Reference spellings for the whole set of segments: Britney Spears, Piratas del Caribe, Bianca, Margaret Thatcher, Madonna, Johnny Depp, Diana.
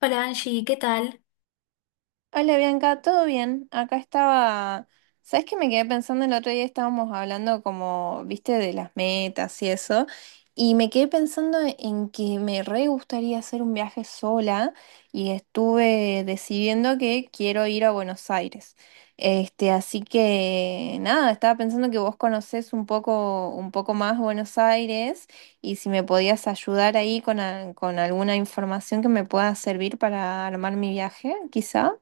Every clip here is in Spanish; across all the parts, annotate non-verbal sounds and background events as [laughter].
Hola Angie, ¿qué tal? Hola Bianca, ¿todo bien? Acá estaba, ¿sabes qué me quedé pensando el otro día? Estábamos hablando como, viste, de las metas y eso, y me quedé pensando en que me re gustaría hacer un viaje sola y estuve decidiendo que quiero ir a Buenos Aires. Este, así que nada, estaba pensando que vos conocés un poco más Buenos Aires y si me podías ayudar ahí con alguna información que me pueda servir para armar mi viaje, quizá.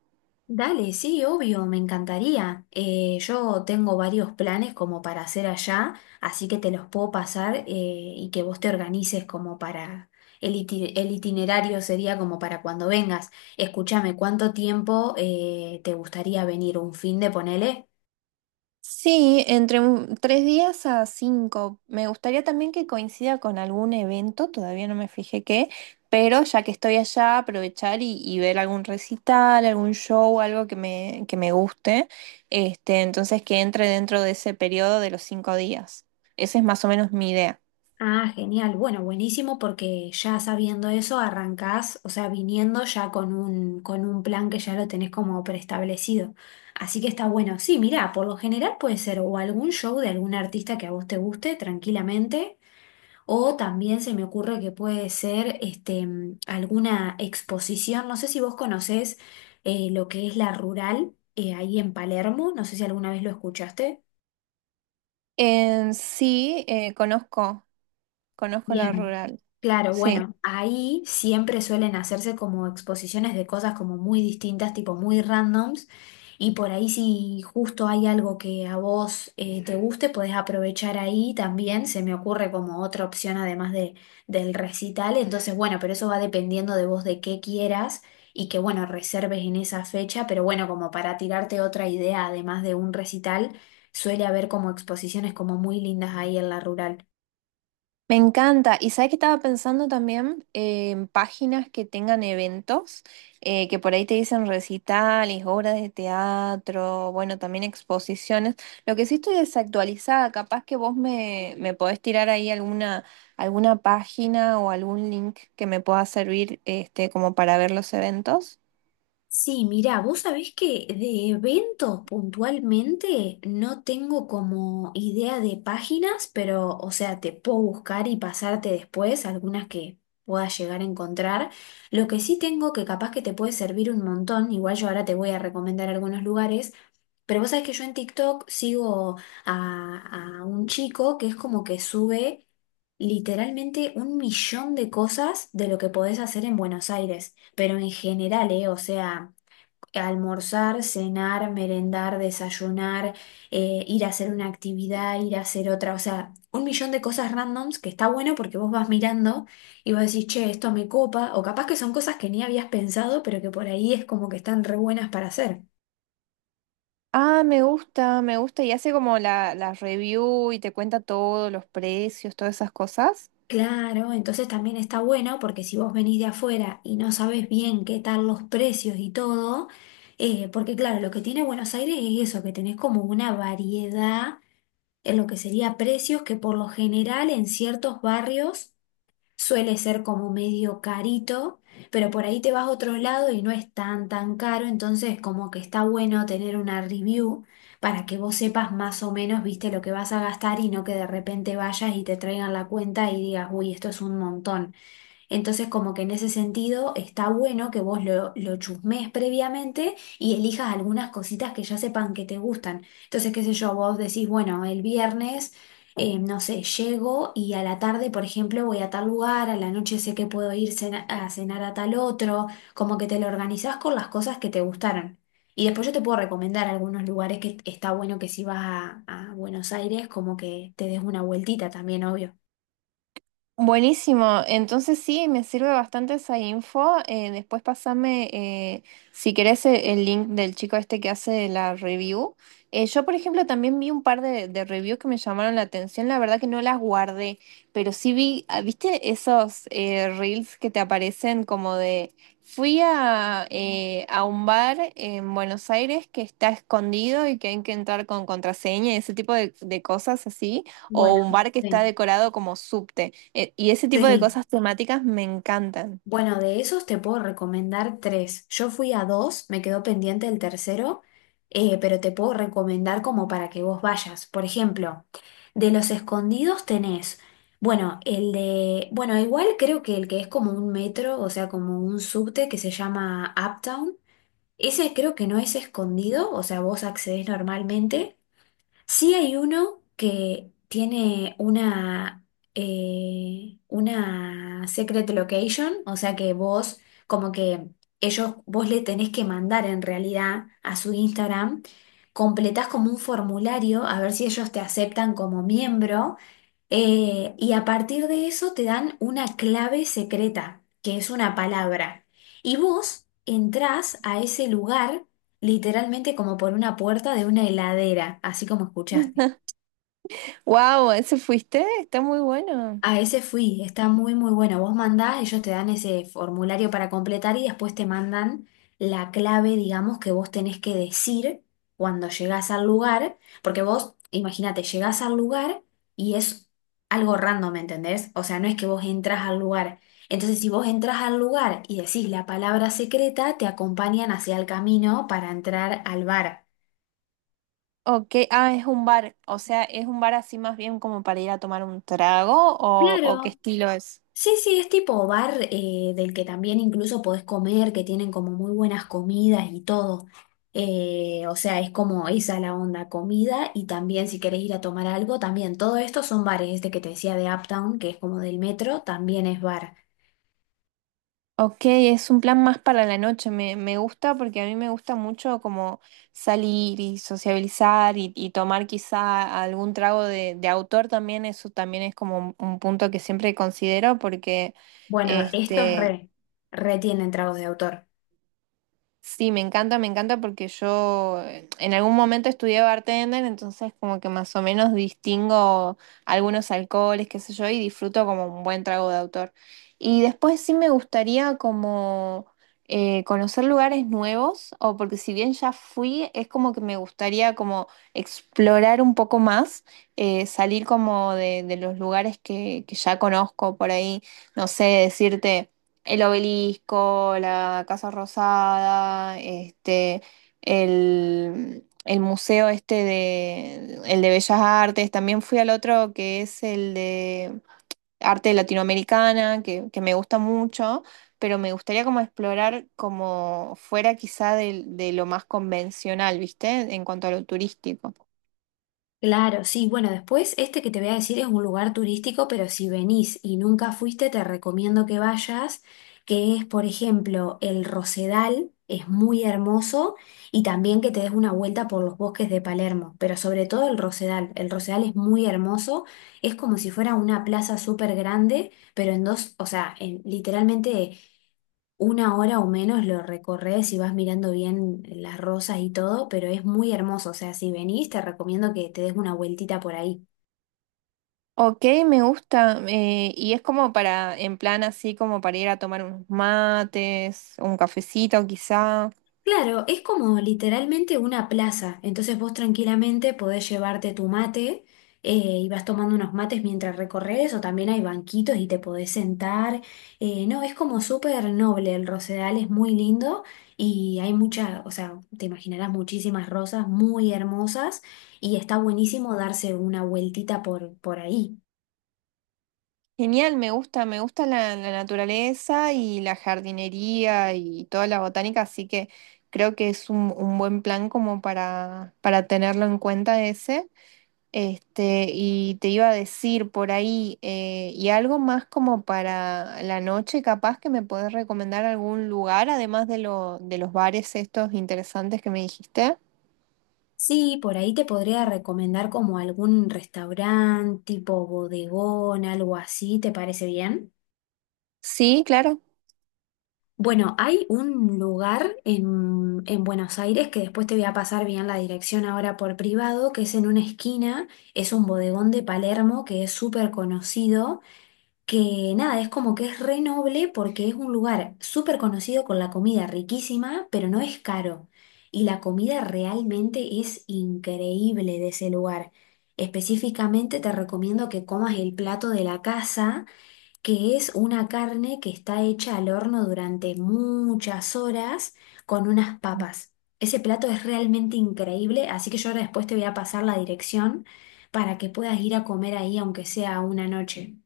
Dale, sí, obvio, me encantaría. Yo tengo varios planes como para hacer allá, así que te los puedo pasar y que vos te organices como para... El itinerario sería como para cuando vengas. Escúchame, ¿cuánto tiempo te gustaría venir? ¿Un fin de ponele? Sí, tres días a cinco. Me gustaría también que coincida con algún evento, todavía no me fijé qué, pero ya que estoy allá, aprovechar y ver algún recital, algún show, algo que me guste. Este, entonces que entre dentro de ese periodo de los cinco días. Esa es más o menos mi idea. Ah, genial. Bueno, buenísimo porque ya sabiendo eso arrancás, o sea, viniendo ya con un plan que ya lo tenés como preestablecido. Así que está bueno. Sí, mirá, por lo general puede ser o algún show de algún artista que a vos te guste tranquilamente, o también se me ocurre que puede ser este, alguna exposición. No sé si vos conocés lo que es la Rural ahí en Palermo, no sé si alguna vez lo escuchaste. En sí, conozco la Bien. rural. Claro, Sí. bueno, ahí siempre suelen hacerse como exposiciones de cosas como muy distintas, tipo muy randoms, y por ahí si justo hay algo que a vos te guste, podés aprovechar ahí también, se me ocurre como otra opción además de, del recital, entonces bueno, pero eso va dependiendo de vos de qué quieras y que bueno, reserves en esa fecha, pero bueno, como para tirarte otra idea además de un recital, suele haber como exposiciones como muy lindas ahí en la rural. Me encanta. Y sabes que estaba pensando también en páginas que tengan eventos, que por ahí te dicen recitales, obras de teatro, bueno, también exposiciones. Lo que sí estoy desactualizada, capaz que vos me podés tirar ahí alguna página o algún link que me pueda servir este, como para ver los eventos. Sí, mira, vos sabés que de eventos puntualmente no tengo como idea de páginas, pero o sea, te puedo buscar y pasarte después algunas que puedas llegar a encontrar. Lo que sí tengo que capaz que te puede servir un montón, igual yo ahora te voy a recomendar algunos lugares, pero vos sabés que yo en TikTok sigo a un chico que es como que sube literalmente un millón de cosas de lo que podés hacer en Buenos Aires, pero en general, ¿eh? O sea almorzar, cenar, merendar, desayunar, ir a hacer una actividad, ir a hacer otra, o sea, un millón de cosas randoms que está bueno porque vos vas mirando y vos decís, che, esto me copa, o capaz que son cosas que ni habías pensado, pero que por ahí es como que están re buenas para hacer. Ah, me gusta, me gusta. Y hace como la review y te cuenta todos los precios, todas esas cosas. Claro, entonces también está bueno porque si vos venís de afuera y no sabés bien qué tal los precios y todo, porque claro, lo que tiene Buenos Aires es eso, que tenés como una variedad en lo que sería precios, que por lo general en ciertos barrios suele ser como medio carito, pero por ahí te vas a otro lado y no es tan tan caro, entonces como que está bueno tener una review para que vos sepas más o menos, viste, lo que vas a gastar y no que de repente vayas y te traigan la cuenta y digas, uy, esto es un montón. Entonces, como que en ese sentido está bueno que vos lo chusmees previamente y elijas algunas cositas que ya sepan que te gustan. Entonces, qué sé yo, vos decís, bueno, el viernes, no sé, llego y a la tarde, por ejemplo, voy a tal lugar, a la noche sé que puedo ir a cenar a tal otro, como que te lo organizás con las cosas que te gustaron. Y después yo te puedo recomendar algunos lugares que está bueno que si vas a Buenos Aires, como que te des una vueltita también, obvio. Buenísimo, entonces sí, me sirve bastante esa info. Después pasame, si querés, el link del chico este que hace la review. Yo, por ejemplo, también vi un par de reviews que me llamaron la atención. La verdad que no las guardé, pero sí vi, ah, ¿viste esos reels que te aparecen como de... Fui a un bar en Buenos Aires que está escondido y que hay que entrar con contraseña y ese tipo de cosas así, Bueno, o un bar que está sí. decorado como subte. Y ese [laughs] tipo de Sí. cosas temáticas me encantan. Bueno, de esos te puedo recomendar tres. Yo fui a dos, me quedó pendiente el tercero, pero te puedo recomendar como para que vos vayas. Por ejemplo, de los escondidos tenés, bueno, el de, bueno, igual creo que el que es como un metro, o sea, como un subte que se llama Uptown. Ese creo que no es escondido, o sea, vos accedés normalmente. Sí, hay uno que tiene una secret location, o sea que vos, como que ellos, vos le tenés que mandar en realidad a su Instagram, completás como un formulario a ver si ellos te aceptan como miembro y a partir de eso te dan una clave secreta, que es una palabra. Y vos entrás a ese lugar literalmente como por una puerta de una heladera, así como escuchaste. [laughs] Wow, ¿ese fuiste? Está muy bueno. A ese fui, está muy muy bueno. Vos mandás, ellos te dan ese formulario para completar y después te mandan la clave, digamos, que vos tenés que decir cuando llegás al lugar, porque vos, imagínate, llegás al lugar y es algo random, ¿me entendés? O sea, no es que vos entras al lugar. Entonces, si vos entras al lugar y decís la palabra secreta, te acompañan hacia el camino para entrar al bar. Ok, ah, es un bar, o sea, es un bar así más bien como para ir a tomar un trago o qué Claro, estilo es. sí, sí, es tipo bar del que también incluso podés comer, que tienen como muy buenas comidas y todo. O sea, es como esa la onda, comida y también si querés ir a tomar algo, también todo esto son bares, este que te decía de Uptown, que es como del metro, también es bar. Ok, es un plan más para la noche, me gusta porque a mí me gusta mucho como salir y sociabilizar y tomar quizá algún trago de autor también, eso también es como un punto que siempre considero porque Bueno, estos este, re, re tienen tragos de autor. Sí, me encanta porque yo en algún momento estudié bartender, entonces como que más o menos distingo algunos alcoholes, qué sé yo, y disfruto como un buen trago de autor. Y después sí me gustaría como conocer lugares nuevos, o porque si bien ya fui, es como que me gustaría como explorar un poco más, salir como de los lugares que ya conozco por ahí, no sé, decirte... El obelisco, la Casa Rosada, este, el museo el de Bellas Artes. También fui al otro que es el de arte latinoamericana, que me gusta mucho, pero me gustaría como explorar como fuera quizá de lo más convencional, ¿viste? En cuanto a lo turístico. Claro, sí, bueno, después este que te voy a decir es un lugar turístico, pero si venís y nunca fuiste, te recomiendo que vayas, que es, por ejemplo, el Rosedal, es muy hermoso, y también que te des una vuelta por los bosques de Palermo, pero sobre todo el Rosedal. El Rosedal es muy hermoso, es como si fuera una plaza súper grande, pero en dos, o sea, literalmente una hora o menos lo recorres y vas mirando bien las rosas y todo, pero es muy hermoso. O sea, si venís, te recomiendo que te des una vueltita por ahí. Ok, me gusta. Y es como para, en plan así, como para ir a tomar unos mates, un cafecito quizá. Claro, es como literalmente una plaza. Entonces vos tranquilamente podés llevarte tu mate y vas tomando unos mates mientras recorres, o también hay banquitos y te podés sentar. No, es como súper noble. El Rosedal es muy lindo y hay mucha, o sea, te imaginarás muchísimas rosas muy hermosas y está buenísimo darse una vueltita por ahí. Genial, me gusta la naturaleza y la jardinería y toda la botánica, así que creo que es un buen plan como para tenerlo en cuenta ese. Este, y te iba a decir por ahí, y algo más como para la noche, capaz que me puedes recomendar algún lugar, además de lo, de los bares estos interesantes que me dijiste. Sí, por ahí te podría recomendar como algún restaurante tipo bodegón, algo así, ¿te parece bien? Sí, claro. Bueno, hay un lugar en Buenos Aires que después te voy a pasar bien la dirección ahora por privado, que es en una esquina, es un bodegón de Palermo que es súper conocido, que nada, es como que es re noble porque es un lugar súper conocido con la comida riquísima, pero no es caro. Y la comida realmente es increíble de ese lugar. Específicamente te recomiendo que comas el plato de la casa que es una carne que está hecha al horno durante muchas horas con unas papas. Ese plato es realmente increíble, así que yo ahora después te voy a pasar la dirección para que puedas ir a comer ahí, aunque sea una noche.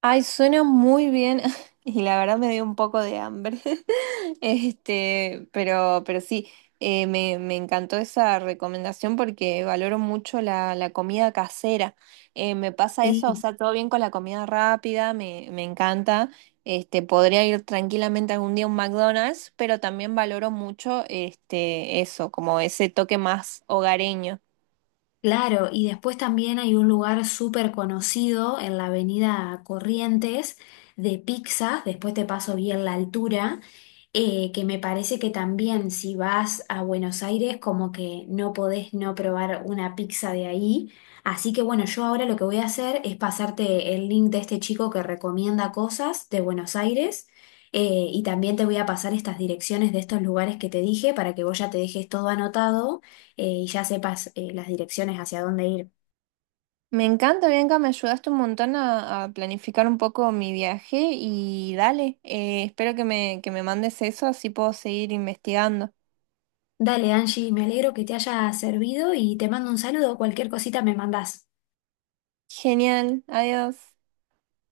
Ay, suena muy bien [laughs] y la verdad me dio un poco de hambre. [laughs] Este, pero sí, me encantó esa recomendación porque valoro mucho la comida casera. Me pasa eso, o Sí, sea, todo bien con la comida rápida, me encanta. Este, podría ir tranquilamente algún día a un McDonald's, pero también valoro mucho este, eso, como ese toque más hogareño. claro, y después también hay un lugar súper conocido en la avenida Corrientes de pizzas, después te paso bien la altura. Que me parece que también si vas a Buenos Aires como que no podés no probar una pizza de ahí. Así que bueno, yo ahora lo que voy a hacer es pasarte el link de este chico que recomienda cosas de Buenos Aires y también te voy a pasar estas direcciones de estos lugares que te dije para que vos ya te dejes todo anotado y ya sepas las direcciones hacia dónde ir. Me encanta, Bianca, me ayudaste un montón a planificar un poco mi viaje y dale, espero que me mandes eso, así puedo seguir investigando. Dale, Angie, me alegro que te haya servido y te mando un saludo. Cualquier cosita me mandás. Genial, adiós.